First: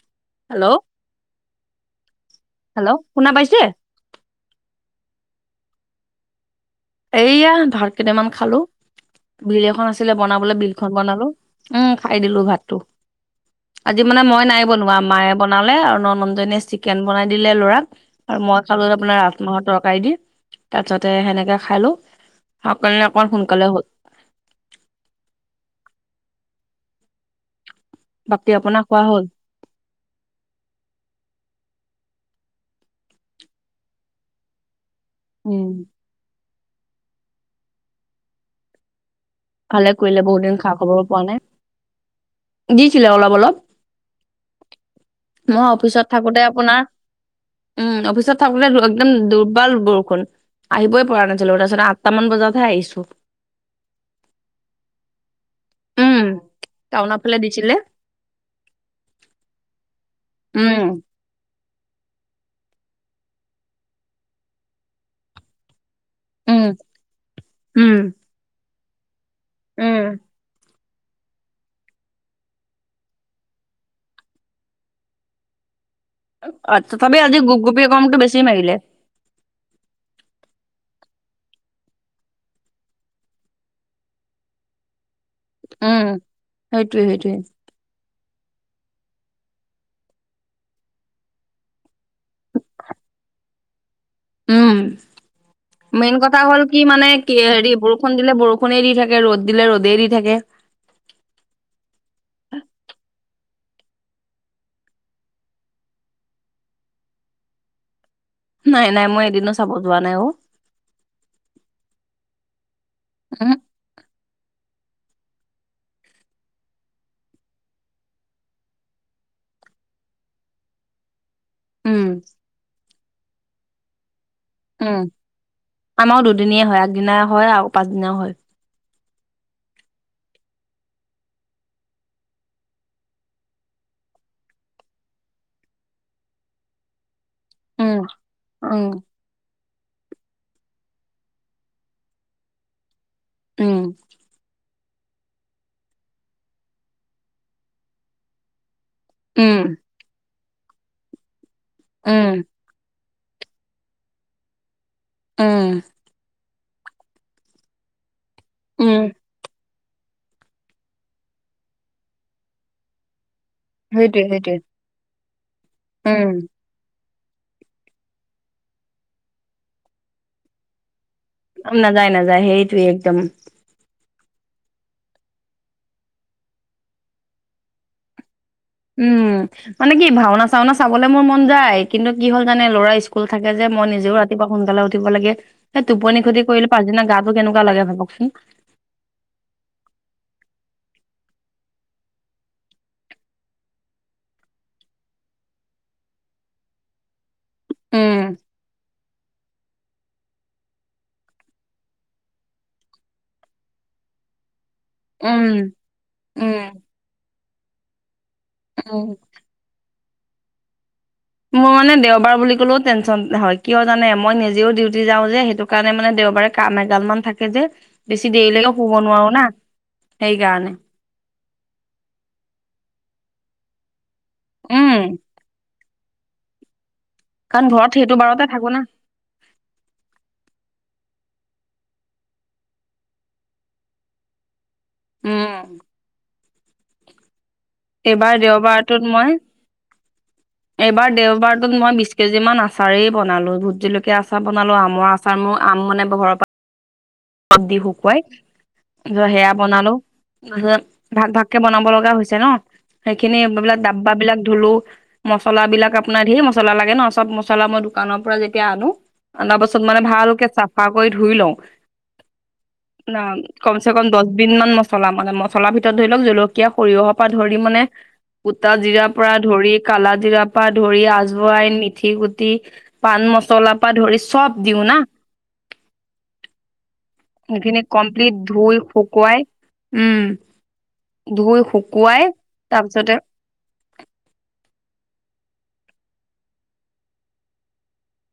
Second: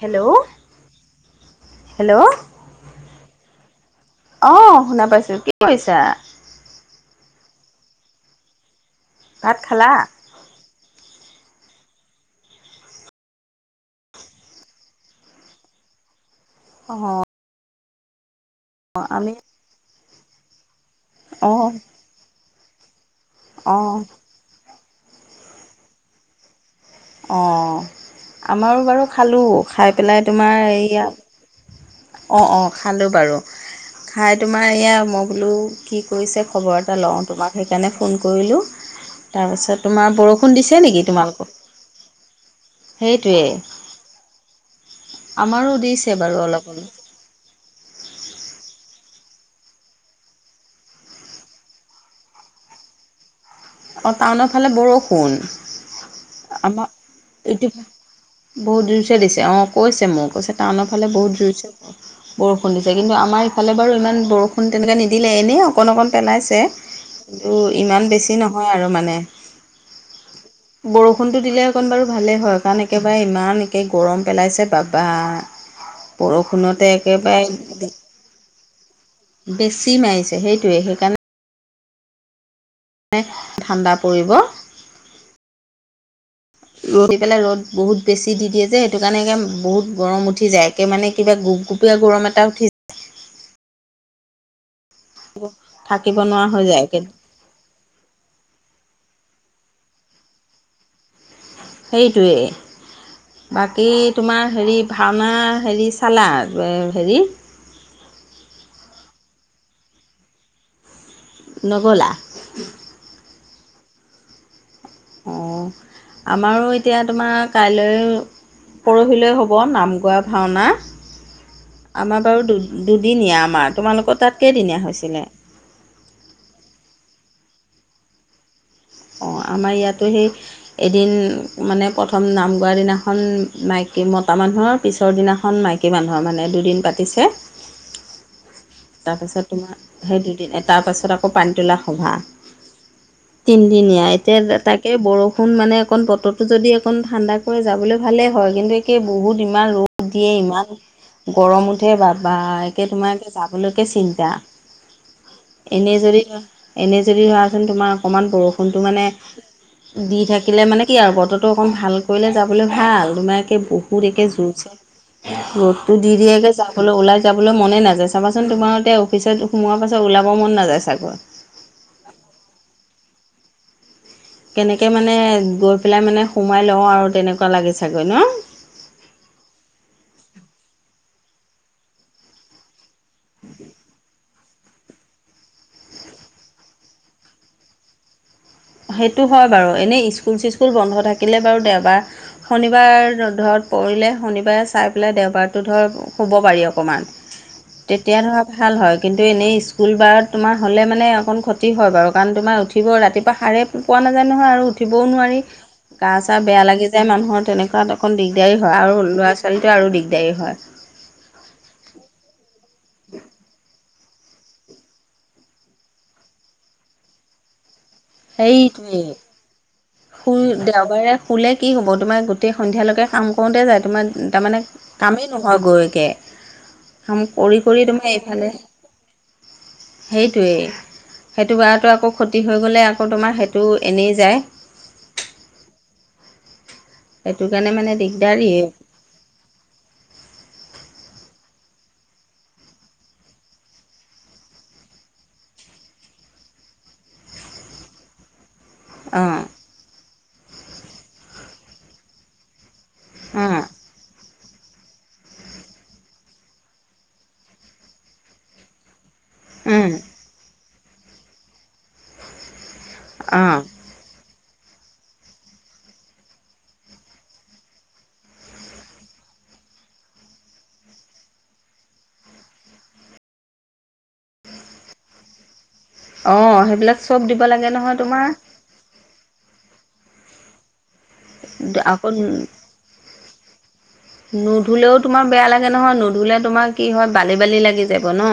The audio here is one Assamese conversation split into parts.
হেল্ল' হেল্ল' হেল্ল' শুনা পাইছে অ শুনা পাইছো কি কৰিছা এইয়া ভাত কেইটামান খালো ভাত বিল এখন খালা আছিলে বনাবলে বিল খন বনালো উম খাই দিলো ভাতটো আজি মানে মই নাই বনোৱা মায়ে বনালে আৰু নন্দ জনীয়ে চিকেন বনাই দিলে লৰাক আৰু মই খালো অ আপোনাৰ আমি ৰাজমাহৰ তৰকাৰি দি তাৰ পিছতে অ সেনেকে সেকানে অকন সোন অ অ বাকী আপোনাৰ আমাৰো খোৱা বাৰু হ'ল খালোঁ খাই পেলাই তোমাৰ এইয়া অ অ খালোঁ বাৰু খাই তোমাৰ এয়া মই বোলো উম কি কৰিছে খবৰ এটা লওঁ তোমাক সেইকাৰণে ফোন কৰিলোঁ তাৰপাছত ভালে তোমাৰ কৰিলে বহুত দিন বৰষুণ খা দিছে খবৰ নেকি পোৱা নাই তোমালোকৰ দিছিলে অলপ সেইটোৱে অলপ মই আমাৰো অফিচত দিছে বাৰু থাকোতে অলপ আপোনাৰ অলপ উম অফিচত থাকোতে একদম দুৰ্বাল বৰষুণ আহিবই পৰা নাছিলো তাৰপিছত আঠতা মান বজাতহে আহিছো অ টাউনৰ ফালে বৰষুণ উম, আমাৰ টাউনৰ ফালে এইটো দিছিলে। বহুত জোৰছে দিছে অ কৈছে মোক কৈছে উম, টাউনৰ ফালে বহুত জোৰচে বৰষুণ দিছে কিন্তু আমাৰ ইফালে বাৰু ইমান বৰষুণ তেনেকে নিদিলে এনেই অ অকণ অকণ পেলাইছে উম, কিন্তু উম, ইমান বেছি নহয় আৰু মানে উম [unintelligible] বৰষুণটো দিলে অকণ বাৰু ভালেই হয় কাৰণ একেবাৰে ইমান একে গৰম পেলাইছে বাবা বৰষুণতে একেবাৰে মোকটো বেছি মাৰিলে বেছি মাৰিছে সেইটোয়ে সেইকাৰণে ঠাণ্ডা পৰিব উম সেইটোয়ে ৰদ দি সেইটোয়ে। পেলাই ৰ'দ বহুত বেছি দি দিয়ে যে সেইটো কাৰণে একে বহুত গৰম উঠি যায় একে মানে কিবা গোপ গোপীয়া গৰম এটা উঠি উম মেইন থাকিব কথা নোৱাৰা হ'ল হৈ কি যায় একে মানে কি হেৰি বৰষুণ দিলে বৰষুণে দি থাকে ৰদ দিলে ৰদেই দি থাকে। সেইটোৱে। বাকী তোমাৰ হেৰি ভাওনা হেৰি চালা হেৰি? নাই -নাই মই এদিনো চাব যোৱা নাই অ, নগলা? ওহোঁ। অ, আমাৰো এতিয়া তোমাৰ কাইলৈ পৰহিলৈ হ'ব নাম গোৱা ভাওনা। উম, আমাৰ বাৰু দু-দুদিনীয়া আমাৰ তোমালোকৰ তাত কেইদিনীয়া উম হৈছিলে? আমাৰো দুদিনি হয় আগদিনাই হয় আৰু পাচদিনাও হয়। অ, আমাৰ ইয়াতো সেই এদিন মানে প্ৰথম নাম গোৱাৰ দিনাখন মাইকী মতা মানুহৰ পিছৰ দিনাখন মাইকী মানুহৰ মানে দুদিন পাতিছে। উম- উম তাৰপাছত তোমাৰ সেই দুদিন তাৰপাছত আকৌ পানী তোলা সভা উম, তিনিদিনীয়া এতিয়া তাক একে বৰষুণ মানে অকণ বতৰটো যদি অকণ ঠাণ্ডা কৰে যাবলে ভালে হয় কিন্তু কে বহুত উম, ইমান ৰ'দ দিয়ে ইমান গৰম উঠে বা- উম, বা একে তোমাৰ একে যাব যাবলৈকে চিন্তা উম, এনে যদি- এনে যদি হোৱাহেঁতেন তোমাৰ অকণমান বৰষুণটো উম, মানে দি থাকিলে মানে কি আৰু বতৰো অকণ ভাল কৰিলে যাবলৈ ভাল তোমাৰ এ বহুত সেইটোয়ে একে সেইটোয়ে। জুৰচে ৰ'দটো উম, দিয়ে গে যাবলৈ ওলাই যাবলৈ মনে নাযায় চাবাচোন তোমাৰ এতিয়া অফিচত সোমোৱাৰ পাছত ওলাব মন নাযায় চাগৈ? উম, নাযায়- নাযায় সেইটোৱে একদম। কেনেকে মানে গৈ পেলাই মানে সোমাই লওঁ আৰু তেনেকুৱা লাগে চাগৈ ন? উম, মানে কি ভাওনা-চাওনা চাবলৈ মোৰ মন যায় কিন্তু কি হ'ল জানে ল'ৰা স্কুল থাকে যে, মই নিজেও ৰাতিপোৱা সোনকালে উঠিব লাগে সেই টোপনি খতি কৰিলে পাছদিনা গাটো কেনেকোৱা লাগে ভাবকচোন? সেইটো হয় বাৰু এনেই স্কুল- চিস্কুল বন্ধ থাকিলে বাৰু দেওবাৰ শনিবাৰ ধৰত পৰিলে শনিবাৰে চাই পেলাই দেওবাৰটো ধৰক শুব পাৰি অকমান তেতিয়া উম ধৰা ভাল হয় কিন ত' এনেই স্কুল বাৰত তোমাৰ হ'লে মানে অকণ ক্ষতি হয় বাউ কাৰণ তোমাৰ উঠিব ৰাতিপ পোৱা সাৰে পোৱা নাযায় নহয় আৰু উঠিবও নোৱাৰি উম গা চা বেয়া উম লাগি যায় মানুহৰ তেনেকুৱা অকণ দিগদাৰী হয় আৰু উম ল'ৰা -ছোৱালীটো আৰু দিগদাৰী হয়। মোৰ মানে দেওবাৰ বুলি কলেও টেনচন হয় কিয় জানে মই নিজেও ডিউটি যাও যে সেইটো কাৰণে মানে দেওবাৰে কাম এগাল মান থাকে যে বেছি দেৰিলৈকেও শুব নোৱাৰো না। শুল সেইকাৰণে দেওবাৰে শুলে কি হ'ব তোমাৰ গোটেই সন্ধিয়ালৈকে কাম কৰোতে যায় তোমাৰ তাৰমানে উম কামেই নহয় গৈকৈ। কাম কাৰণ কৰি-কৰি ঘৰত তোমাৰ সেইটো বাৰতে এইফালে থাকো না সেইটোৱেই। সেইটো বাৰটো আকৌ ক্ষতি হৈ গ'লে আকৌ তোমাৰ সেইটো এনেই যায়। উম, এইটো কাৰণে মানে এইবাৰ দিগদাৰিয়ে দেওবাৰটোত মই [unintelligible] এইবাৰ দেওবাৰটোত মই বিছ কেজি মান আচাৰেই বনালোঁ ভোট জলকীয়া আচাৰ বনলোঁ আমৰ আচাৰ চা মোৰ আম মানে ঘৰৰ পৰা [unintelligible] দি শুকুৱাই ধৰ অঁ সেয়া বনালোঁ তাৰপিছত ভাগ -ভাগকে বনাব লগা হৈছে ন'সেইখিনি অঁ এইবিলাক বা বিলাক ধুলোঁ। মছলাবিলাক আপোনাৰ ধেৰ মছলা লাগে ন' চব মছলা মই দোকানৰ পৰা যেতিয়া আনো আনা পাছত উম, মানে ভালকে চাফা কৰি ধুই লও [unintelligible] অঁ কমচ কমচে কম দছ বিধ মান মছলা মানে, মছলাৰ ভিতৰত ধৰি লওঁক জলকীয়া, সৰিয়হৰ পৰা ধৰি মানে গোটা জিৰা পৰা ধৰি কালা জিৰা পৰা ধৰি আজৱাইন, মিথি গুটি পাণ মছলা পা ধৰি চব দিওঁ না। অ সেইবিলাক চব দিব লাগে সেইখিনি নহয় তোমাৰ কমপ্লিট ধুই শুকুৱাই, উম। ধুই আকৌ শুকুৱাই তাৰপিছতে নুধুলেও তোমাৰ বেয়া লাগে নহয়। নুধুলে তোমাৰ কি হয় বালি-বালি লাগি যাব ন?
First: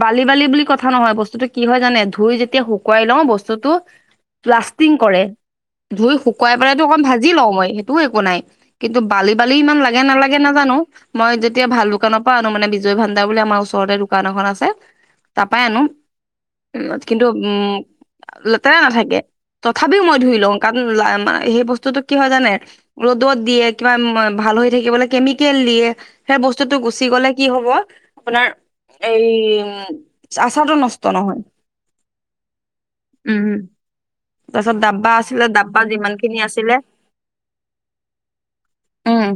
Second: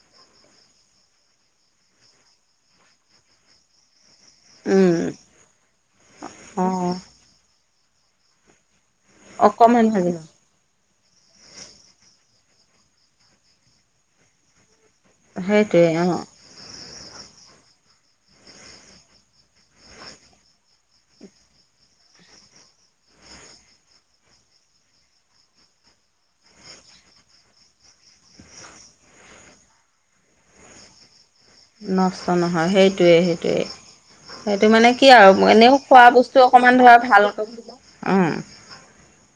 বালি-বালি বুলি কথা নহয়। বস্তুটো কি হয় জানে? ধুই যেতিয়া শুকুৱাই লওঁ বস্তুটো লাষ্টিং উম, কৰে। ধুই শুকুৱাই পেলাইটো অঁ অকণ ভাজি লওঁ মই সেইটোও একো নাই। কিন্তু বালি-বালি ইমান অকণমান লাগে ভাগিব নালাগে নাজানো। মই যেতিয়া ভাল দোকানৰ পৰা আনো মানে বিজয় ভাণ্ডাৰ বুলি আমাৰ ওচৰতে দোকান এখন আছে। তাৰপাই আনো। সেইটোৱে অঁ উ কিন্তু উম লেতেৰা নাথাকে। তথাপিও মই ধুই লওঁ, কাৰণ সেই বস্তুটো কি হয় জানে? ৰ'দত দিয়ে কিবা ভাল হৈ থাকিবলৈ কেমিকেল দিয়ে। সেই বস্তুটো গুচি গ'লে কি হ'ব আপোনাৰ এই উ- উম, আচাৰটো নষ্ট নহয়। নষ্ট নহয় সেইটোৱে, উম। সেইটোৱেই। সেইটো তাৰপিছত মানে ডাব্বা কি আছিলে আৰু এনেও ডাব্বা খোৱা যিমান খিনি বস্তু আছিলে অকমান ধৰা ভালকৈ ব [unintelligible] উম। উম,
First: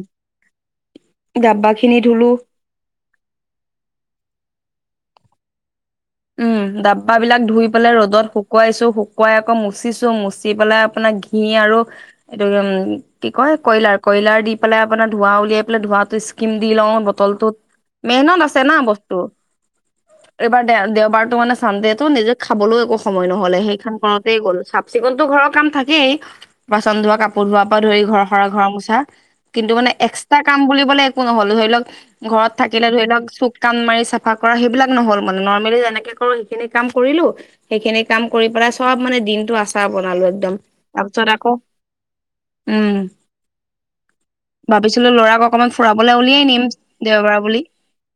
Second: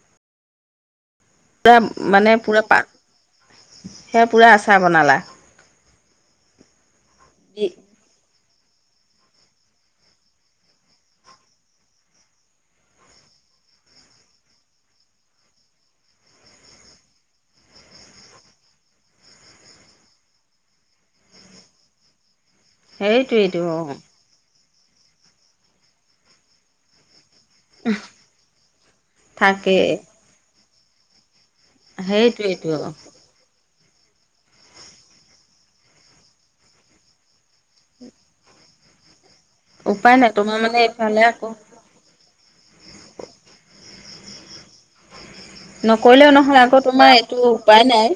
গা পা পুৰা খিনি মানে ধুলো। পুৰা পা সেয়া পুৰা আচাৰ বনালা? উম, ডাব্বা বিলাক ধুই পেলাই ৰ'দত শু শুকুৱাইছো। শুকুৱাই আকৌ মুচিছো। মুচি পেলাই আপোনাৰ ঘি আৰু এইটো উ কি কয় কইলাৰ কইলাৰ দি পেলাই আপোনাৰ ধোঁৱা উলিয়াই পেলাই ধোঁৱাটো স্কিম দি লওঁ বটলটোত। মেহনত আছে না বস্তু? এইবাৰ দেওবাৰটো মানে চানদেটো নিজে খাবলৈও একো সময় নহ'লে সেইটোৱেইটো অ সেইখন কৰ তেই গ'ল, চাফ চিকুণতো ঘৰৰ কাম থাকেই, বাচন ধোৱা, কাপ পোৰ ধোৱা পৰা ধৰি ঘৰ সৰা, ঘৰ মোচা কিন্তু তাকেই মানে এক্সট্ৰা কাম বুলিবলে একো নহ'ল। ধৰি লওক ঘৰত সেইটোৱেইটো থাকিলে ধৰি লওঁক চুক কাম মাৰি চাফা কৰা সেইবিলাক নহ'ল। মানে নৰ্মেলি যেনেকে কৰো সেইখিনি কাম কৰিলো। সেইখিনি কাম কৰি পেলাই চব মানে দিনটো আছ আচাৰ উপায় বনালো নাই একদম। তোমাৰ মানে এইফালে তাৰপিছত আকৌ উম। ভাবিছিলো ল'ৰা কক অকমান ফুৰাবলৈ নকৰিলেও উলিয়াই নহয় নিম আকৌ তোমাৰ এইটো দেওবাৰ বুলি। উপায় নাই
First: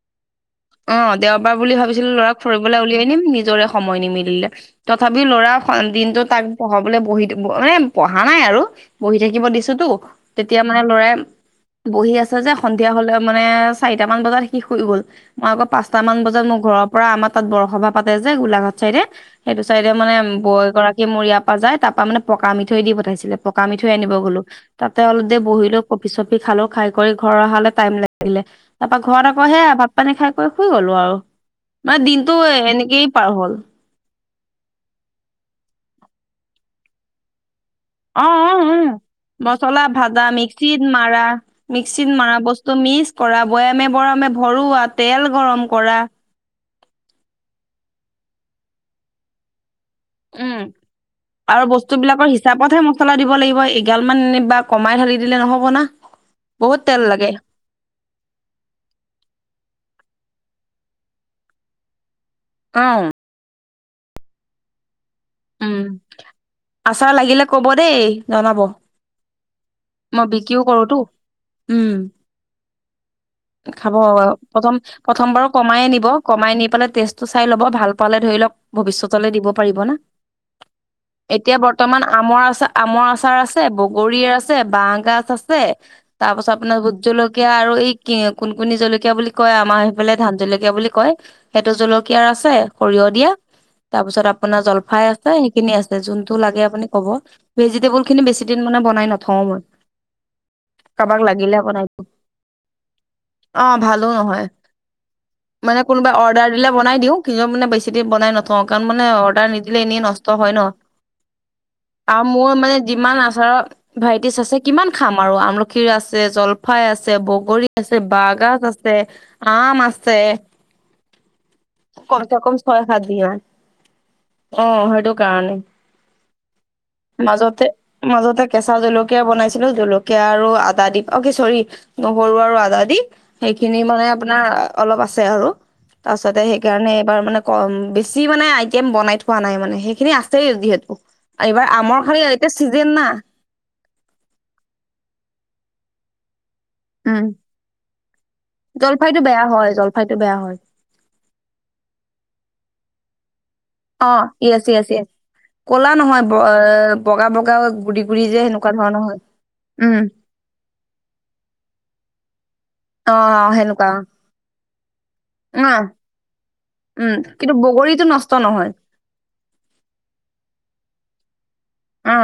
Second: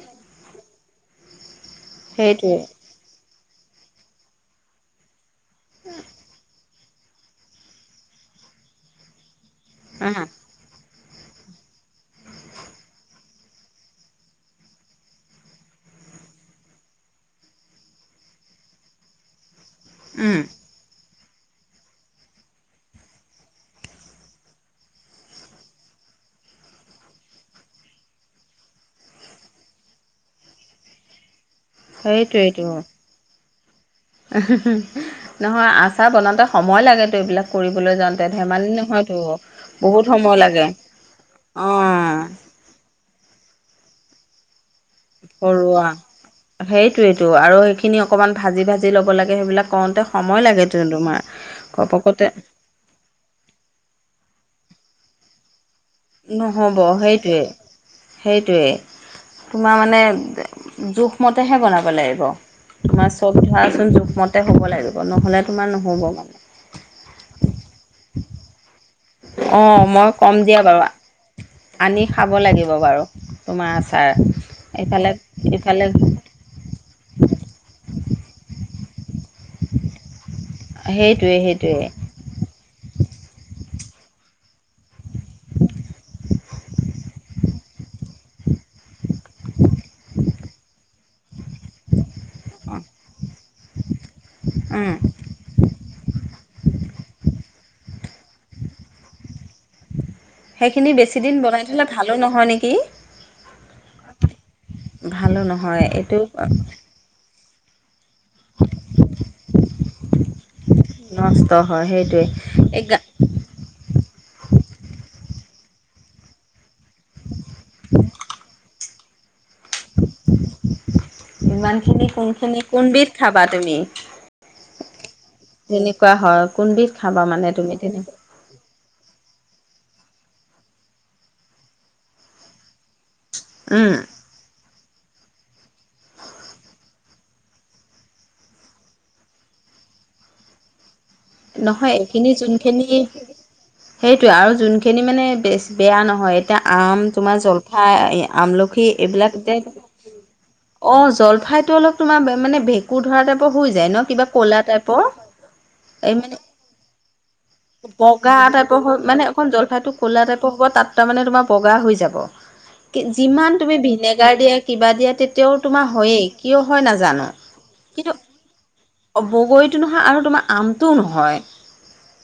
অ', দেওবাৰ বুলি ভাবিছিলো ল'ৰাক সেইটোৱে ফুৰিবলৈ উলিয়াই নিম, নিজৰে সময় নিমিলিলে। তথাপি ল'ৰা দিনতো তাক পঢ়াবলৈ বহি মানে পঢ়া নাই আৰু বহি থাকিব দিছো। টোতো উম তেতিয়া মানে ল'ৰাই বহি আছে যে সন্ধিয়া হ'লে মানে চাৰিটা মান বজাত সি শুই গ'ল। মই আকৌ পাঁচটা মান বজাত মোৰ ঘৰৰ পৰা আমাৰ তাত বৰসভা পাতে যে গোলাঘাট চাইদে। সেইটো চাইডে মানে উম বৌ এগৰাক কী মোৰ ইয়াৰ পৰা যায়। তাৰ পৰা মানে পকা মিঠৈ দি পঠাইছিলে, পকা মিঠৈ আনিব গ'লো। তাতে অলপ দেৰি বহিলো, কপি-চপি খালো। খাই কৰি ঘৰ অহালে টাইম লাগিলে। তাৰপা ঘৰত আকৌ সেয়া ভাত পানী খাই কৰি শুই গলো আৰু। মানে দিনটো সেইটোৱেইটো এনেকেই পাৰ হ'ল। [unintelligible] নহয় আচাৰ বনাওঁতে সময় লাগেটো এইবিলাক। কৰিবলৈ যাওঁতে অ, অ ধেমালি উম নহয়তো মচলা বহুত ভাজা, সময় লাগে মিক্সিত মাৰা অ মিক্সিত মৰা বচ টো মিছ কৰা বৈয়ামে বৰামে ভৰোৱাত ভৰোৱা সেইটোৱেটো আৰু সেইখিনি অকমান ভাজি ভাজি ল'ব লাগে। সেইবিলাক কৰোতে উম আৰু বস্তুবিলাকৰ হিচাপতহে মোক মছলা দিব লাগিব, এগাল মান এনে বা কমাই ধালি দিলে নহ'ব না। বহুত নহ'ব তেল লাগে সেইটোৱে। সেইটোৱেই, তোমাৰ মানে জোখমতেহে বনাব লাগিব। অ তোমাৰ চব ধৰাচোন জোখমতে হ'ব লাগিব। নহলে তোমাৰ উম নহব। আচাৰ লাগিলে কব দেই, জনাব। অ' মই কম দিয়া বিক্ৰীও বাৰু কৰোতো। আনি উম খাব লাগিব বাৰু তোমাৰ খাব, আচাৰ। প্ৰথম এইফালে প্ৰথম বাৰো এইফালে কমাই নিব। কমাই নি পেলাই টেষ্টটো চাই ল'ব। ভাল পালে ধৰি লওক ভৱিষ্যতলে দিব পাৰিব না। সেইটোৱে এতিয়া সেইটোৱে বৰ্তমান আমৰ আচাৰ আমৰ আচাৰ আছে, বগৰীৰ আছ আছে, বাঁহ গাজ আছে, তাৰপাছত আপোনাৰ ভোট জলকীয়া আৰু এই কি কোনকোণী জলকীয়া বুলি কয়, আমাৰ সেইফালে ধান জলকীয়া বুলি কয়। সেইটো জলকীয়াৰ আছে অ' সৰিয়হ দিয়া। তাৰপিছত আপোনাৰ উম। জলফাই আছে সেইখিনি আছে। যোনতটো লাগে আপুনি কব। ভেজিটেবল খিনি বেছি দিন মানে বনাই ন থ'ও ম'ই। সেইখিনি কাৰোবাক বেছিদিন লাগিলে বনাই থ'লে দিওঁ ভালো নহয় নেকি? অ ভালো নহয়, ভালো মানে নহয় কোনোবাই এইটো অৰ্ডাৰ দিলে বনাই দিওঁ। নিজৰ মানে বেছি দেৰি বনাই নথওঁ, কাৰণ মানে অৰ্ডাৰ নিদিলে এনেই নষ্ট হয় ন। নষ্ট হয় সেইটোৱে আৰু মোৰ মানে এই গা দিমান আচাৰত ভাৰাইটিজ আছে কিমান খাম আৰু আমলখিৰ আছে, জলফাই আছে, বগৰী আছে, বাঁহগাজ আছ ছে, আম আছে। ইমানখিনি কমচে কম কোনখিনি ছয় সাত কোনবিধ বিঘান খাবা তুমি? অ সেইটো কাৰণে তেনেকুৱা হয়, কোনবিধ খাবা মানে মাজতে তুমি তেনেকে। মাজতে কেঁচা জলকীয়া বনাইছিলো জলকীয়া আৰু আদা দি অ কি চৰি নহৰু আৰু আদা দি। সেইখিনি উম মানে আপোনাৰ অলপ আছে আৰু, তাছতে সে সেইকাৰণে এইবাৰ মানে কম, বেছি মানে আইটেম বনাই থোৱা নাই মানে, সেইখিনি আছেই যিহেত এইবাৰ নহয় আমৰ খালি এইখিনি এতিয়া যোনখিনি চিজেন না। সেইটোৱে আৰু যোনখিনি মানে বেছ বেয়া নহয়। এতিয়া আম উম তোমাৰ জলফাই, আমলখি জলফাইটো এইবিলাক বেয়া তে হয় জলফাইটো বেয়া হয় অঁ জলফাইটো অলপ তোমাৰ মানে ভেঁকুৰ ধৰা টাইপৰ হৈ যায় অ ন, কিবা ক'লা য়েছ য়েছ য়েছ টাইপৰ! কলা এই নহয় ব মানে, এ বগা বগা গুৰি গুৰি বগা যে সেনেকুৱা টাইপৰ ধৰণৰ হৈ হয় মানে এখন জলফাইতটো উম কলা টাইপৰ হ'ব তাত তাৰ মানে তোমাৰ বগা হৈ যাব। কি অ যিমান তুমি সেনেকুৱা ভিনেগাৰ দিয়া, কিবা দিয়া, তেতিয়াও অ অ তোমাৰ হয়েই। কিয় হয় উম নাজানো, কিন্তু বগৰীটো কিন্তু নষ্ট নহয় বগৰীটো নহয় আৰু তোমাৰ আমটোও নহয়। আ।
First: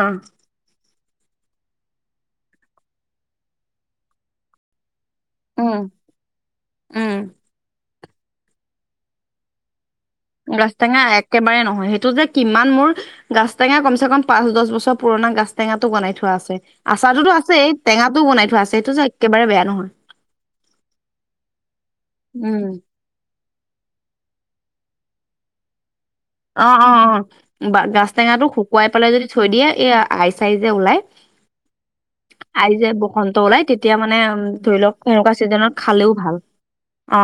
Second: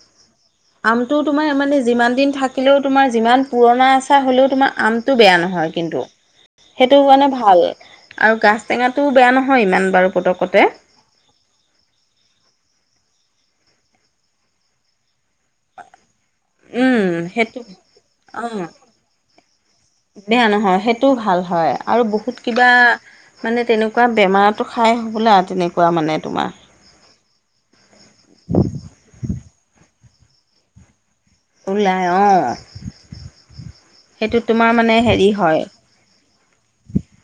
আমটো তোমাৰ মানে যিমান দিন থাকিলেও তোমাৰ যিমান পুৰণা আচাৰ হ'লেও, তোমাৰ আমটো বেয়া নহ হয় উম কিন্তু। সেইটো উম কাৰণে ভাল আৰু গাছ টেঙাটো বেয়া নহয় ইমান বাৰু পতকতে গাজ টেঙা এক একেবাৰে নহয়। সেইটো যে কিমান মোৰ গাছ টেঙা কমছেকম পাঁচ দস বছৰ পুৰণা গাছ টেঙাতো বনাই থোৱা আছে, উম আচাৰোতো টো সেইটো আছে এই, টেঙাটো ও অ বনাই থোৱা আছে সেইটো যে একেবাৰে বেয়া নহয়। বেয়া নহয় সেইটোও ভাল হয় আৰু বহুত উম কিবা মানে তেনেকুৱা বেমাৰটো খাই হ'বলা আৰু তেনেকুৱা মানে তোমাৰ। অ অ অ গাছ টেঙাটো শুকুৱাই পেলাই যদি থৈ দিয়ে, এ আই চাই যে ওলাই। ওলাই অঁ আই যে বসন্ত ওলাই, তেতিয়া মানে তোমাৰ ধৰি মানে লওক হেৰি হেনেকুৱা হয় চিজনত খালেও ভাল। অ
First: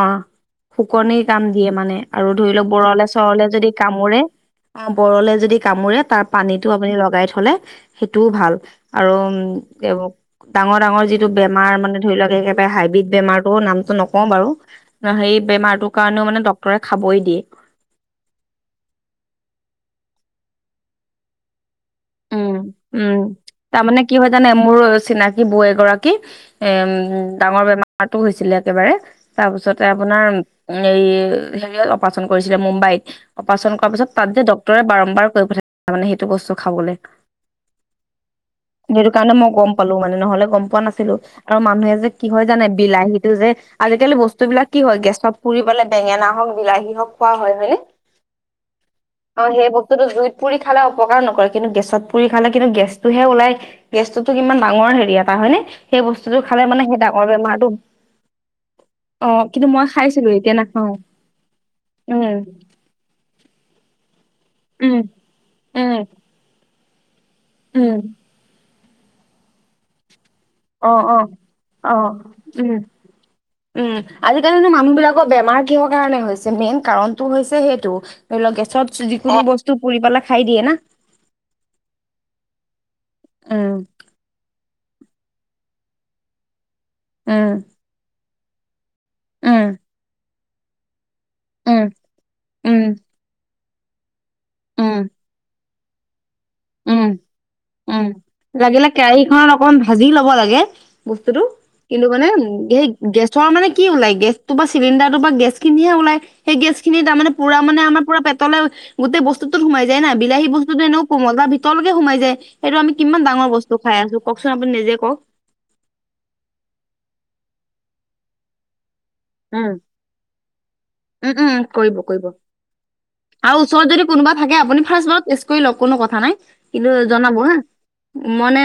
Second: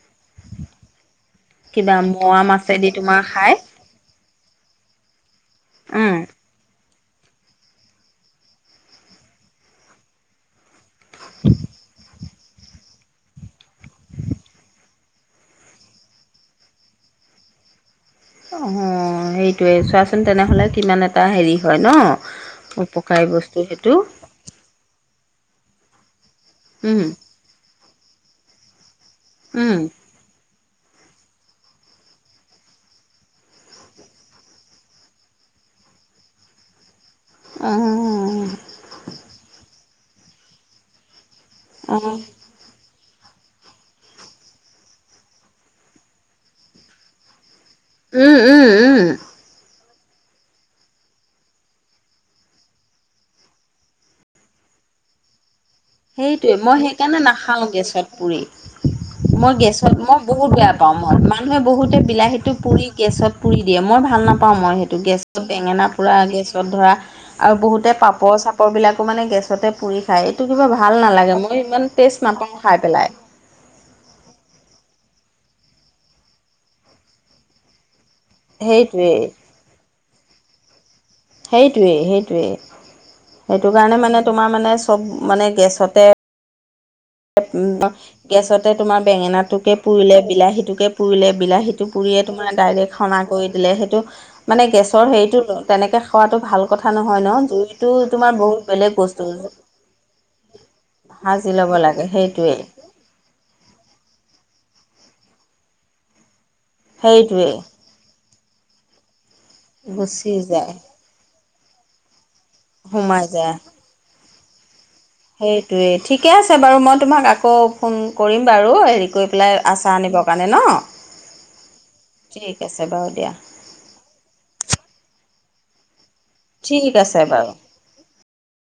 শুকনি কাম দিয়ে কিবা মানে আৰু মোৱা ধৰি লওক মাছেদি বৰলে তোমাৰ চৰলে খাই যদি কামোৰে, অ বৰলে যদি কামোৰে উম তাৰ পানীটো আপুনি লগাই থলে, সেইটোও ভাল আৰু উম এই ডাঙৰ ডাঙৰ যিটো বেমাৰ মানে ধৰি লওক হাইব্ৰীড বেমাৰতো নামটো নকওঁ বাৰু, সেই বেমাৰটো কাৰণেও মানে ডক্তৰে খাবই দিয়ে। অঁ সেইটোৱে, চোৱাচোন তেনেহ'লে কিমান এটা হেৰি হয় ন? উম, উম, পকাই বস্তু সেইটো তাৰমানে কি হয় জানে, মোৰ চিনাকি বৌ এগৰাকী এম উম ডাঙৰ বেমাৰতটো হৈছিলে একেবাৰে উম তাৰপিছতে আপোনাৰ। এই হেৰিয়ত অপাৰচন কৰিছিলে মুম্বাইত। অপাৰচন কৰাৰ পিছত তাত যে ডক্টৰে বাৰম্বাৰ কৈ পঠাইছিল মানে সেইটো বস্তু খাবলৈ। অ সেইটো কাৰণে মই গম পালো মানে নহলে গম পোৱা নাছিলো। আৰু মানুহে অ যে কি হয় জানে বিলাহীত। এইটো যে, আজিকালি বস্তু বিলাক কি হয় গেছত পুৰি পালে বেঙেনা হওক বিলাহী হওক খোৱা হয় হয়নেে! উম উম উম অ' সেই বস্তুতো জুইত পুৰি খালে অপকাৰ নকৰে কিন্তু গেছ। গেছত পুৰি খালে কিন্তু গেছটোহে ওলাই গেছটোতো কিমান ডাঙৰ হেৰি এটা হয়নেে। সেইটোৱে মই সেইকাৰণে নাখাওঁ গেছত পুৰি। অ মই কিন্তু গেছত মই খাইছিলো এতিয়া বহুত বেয়া নাখাও পাওঁ মই মানুহে বহুতে উম বিলাহীটো পুৰি গেছত। পুৰি দিয়ে মই ভাল নাপাওঁ মই সেইটো উম গেছত বেঙেনা উম পুৰা গেছত ধৰা। আৰু বহুতে উম পাপৰ চাপৰবিলাকো মানে গেছতে পুৰি খায় এইটো। কিবা ভাল অ অ নালাগে মই ইমান অ টেষ্ট নাপাওঁ উম খাই পেলাই। উম আজিকালিতো মানুহ বিলাকৰ বেমাৰ কিহৰ কাৰণে হৈছে মেইন কাৰণতটো হৈছে সেইটো। ধৰি লওক গেছত সেইটোৱেই যিকোনো বস্তু পুৰি পেলাই খাই দিয়ে না। সেইটোৱেই সেইটোৱেই সেইটো উম কাৰণে মানে তোমাৰ মানে চব মানে গেছতে। উম তে গেছতে তোমাৰ উম বেঙেনাটোকে পুৰিলে বিলাহীটোকে পুৰিলে। উম বিলাহীটো পুৰিয়ে তোমাৰ উম ডাইৰেক্ট সনা কৰি দিলে সেইটো মানে উম গেছৰ হেৰিটো। তেনেকৈ খোৱাটো ভাল। কথা উম নহয় ন জুইটো উম তোমাৰ বহুত লাগিলে বেলেগ বস্তু কেৰাহিখনত অকমান ভাজি ল'ব লাগে। বস্তুটো সাজি ল'ব লাগে কিন্তু মানে সেইটোৱে সেই গেছৰ মানে কি ওলাই গেছটো বা চিলিণ্ডাৰটো বা গেছ খিনিহে ওলাই সেই গেছ। খিনি তাৰমানে সেইটোৱে পুৰা মানে আমাৰ পৰা পেটলে গোটে বস্তুতোত সোমায় যায় না গুচি বিলাহী যায় বস্তুটো এনেকুৱা। কোমল বা ভিতৰলৈ কে সোমাই যায় সেইটো আমি সোমাই কিমান ডাঙৰ বস্তু খাই আছো কওকচোন আপুনি নিজে কওক। সেইটোৱেই ঠিকে আছে বাৰু মই তোমাক আকৌ ফোন কৰিম বাৰু হেৰি কৰি। ওলাই উম, আচাৰ আনিবৰ কাৰণে ন উম, উম, কৰিব কৰিব ঠিক আছে বাৰু দিয়া। আৰু ওচৰত যদি কোনোবা থাকে আপুনি ফাৰ্ষ্ট বাৰত কৰি লওক কোনো কথা নাই কিন্তু ঠিক আছে জনাব বাৰু হা মানে।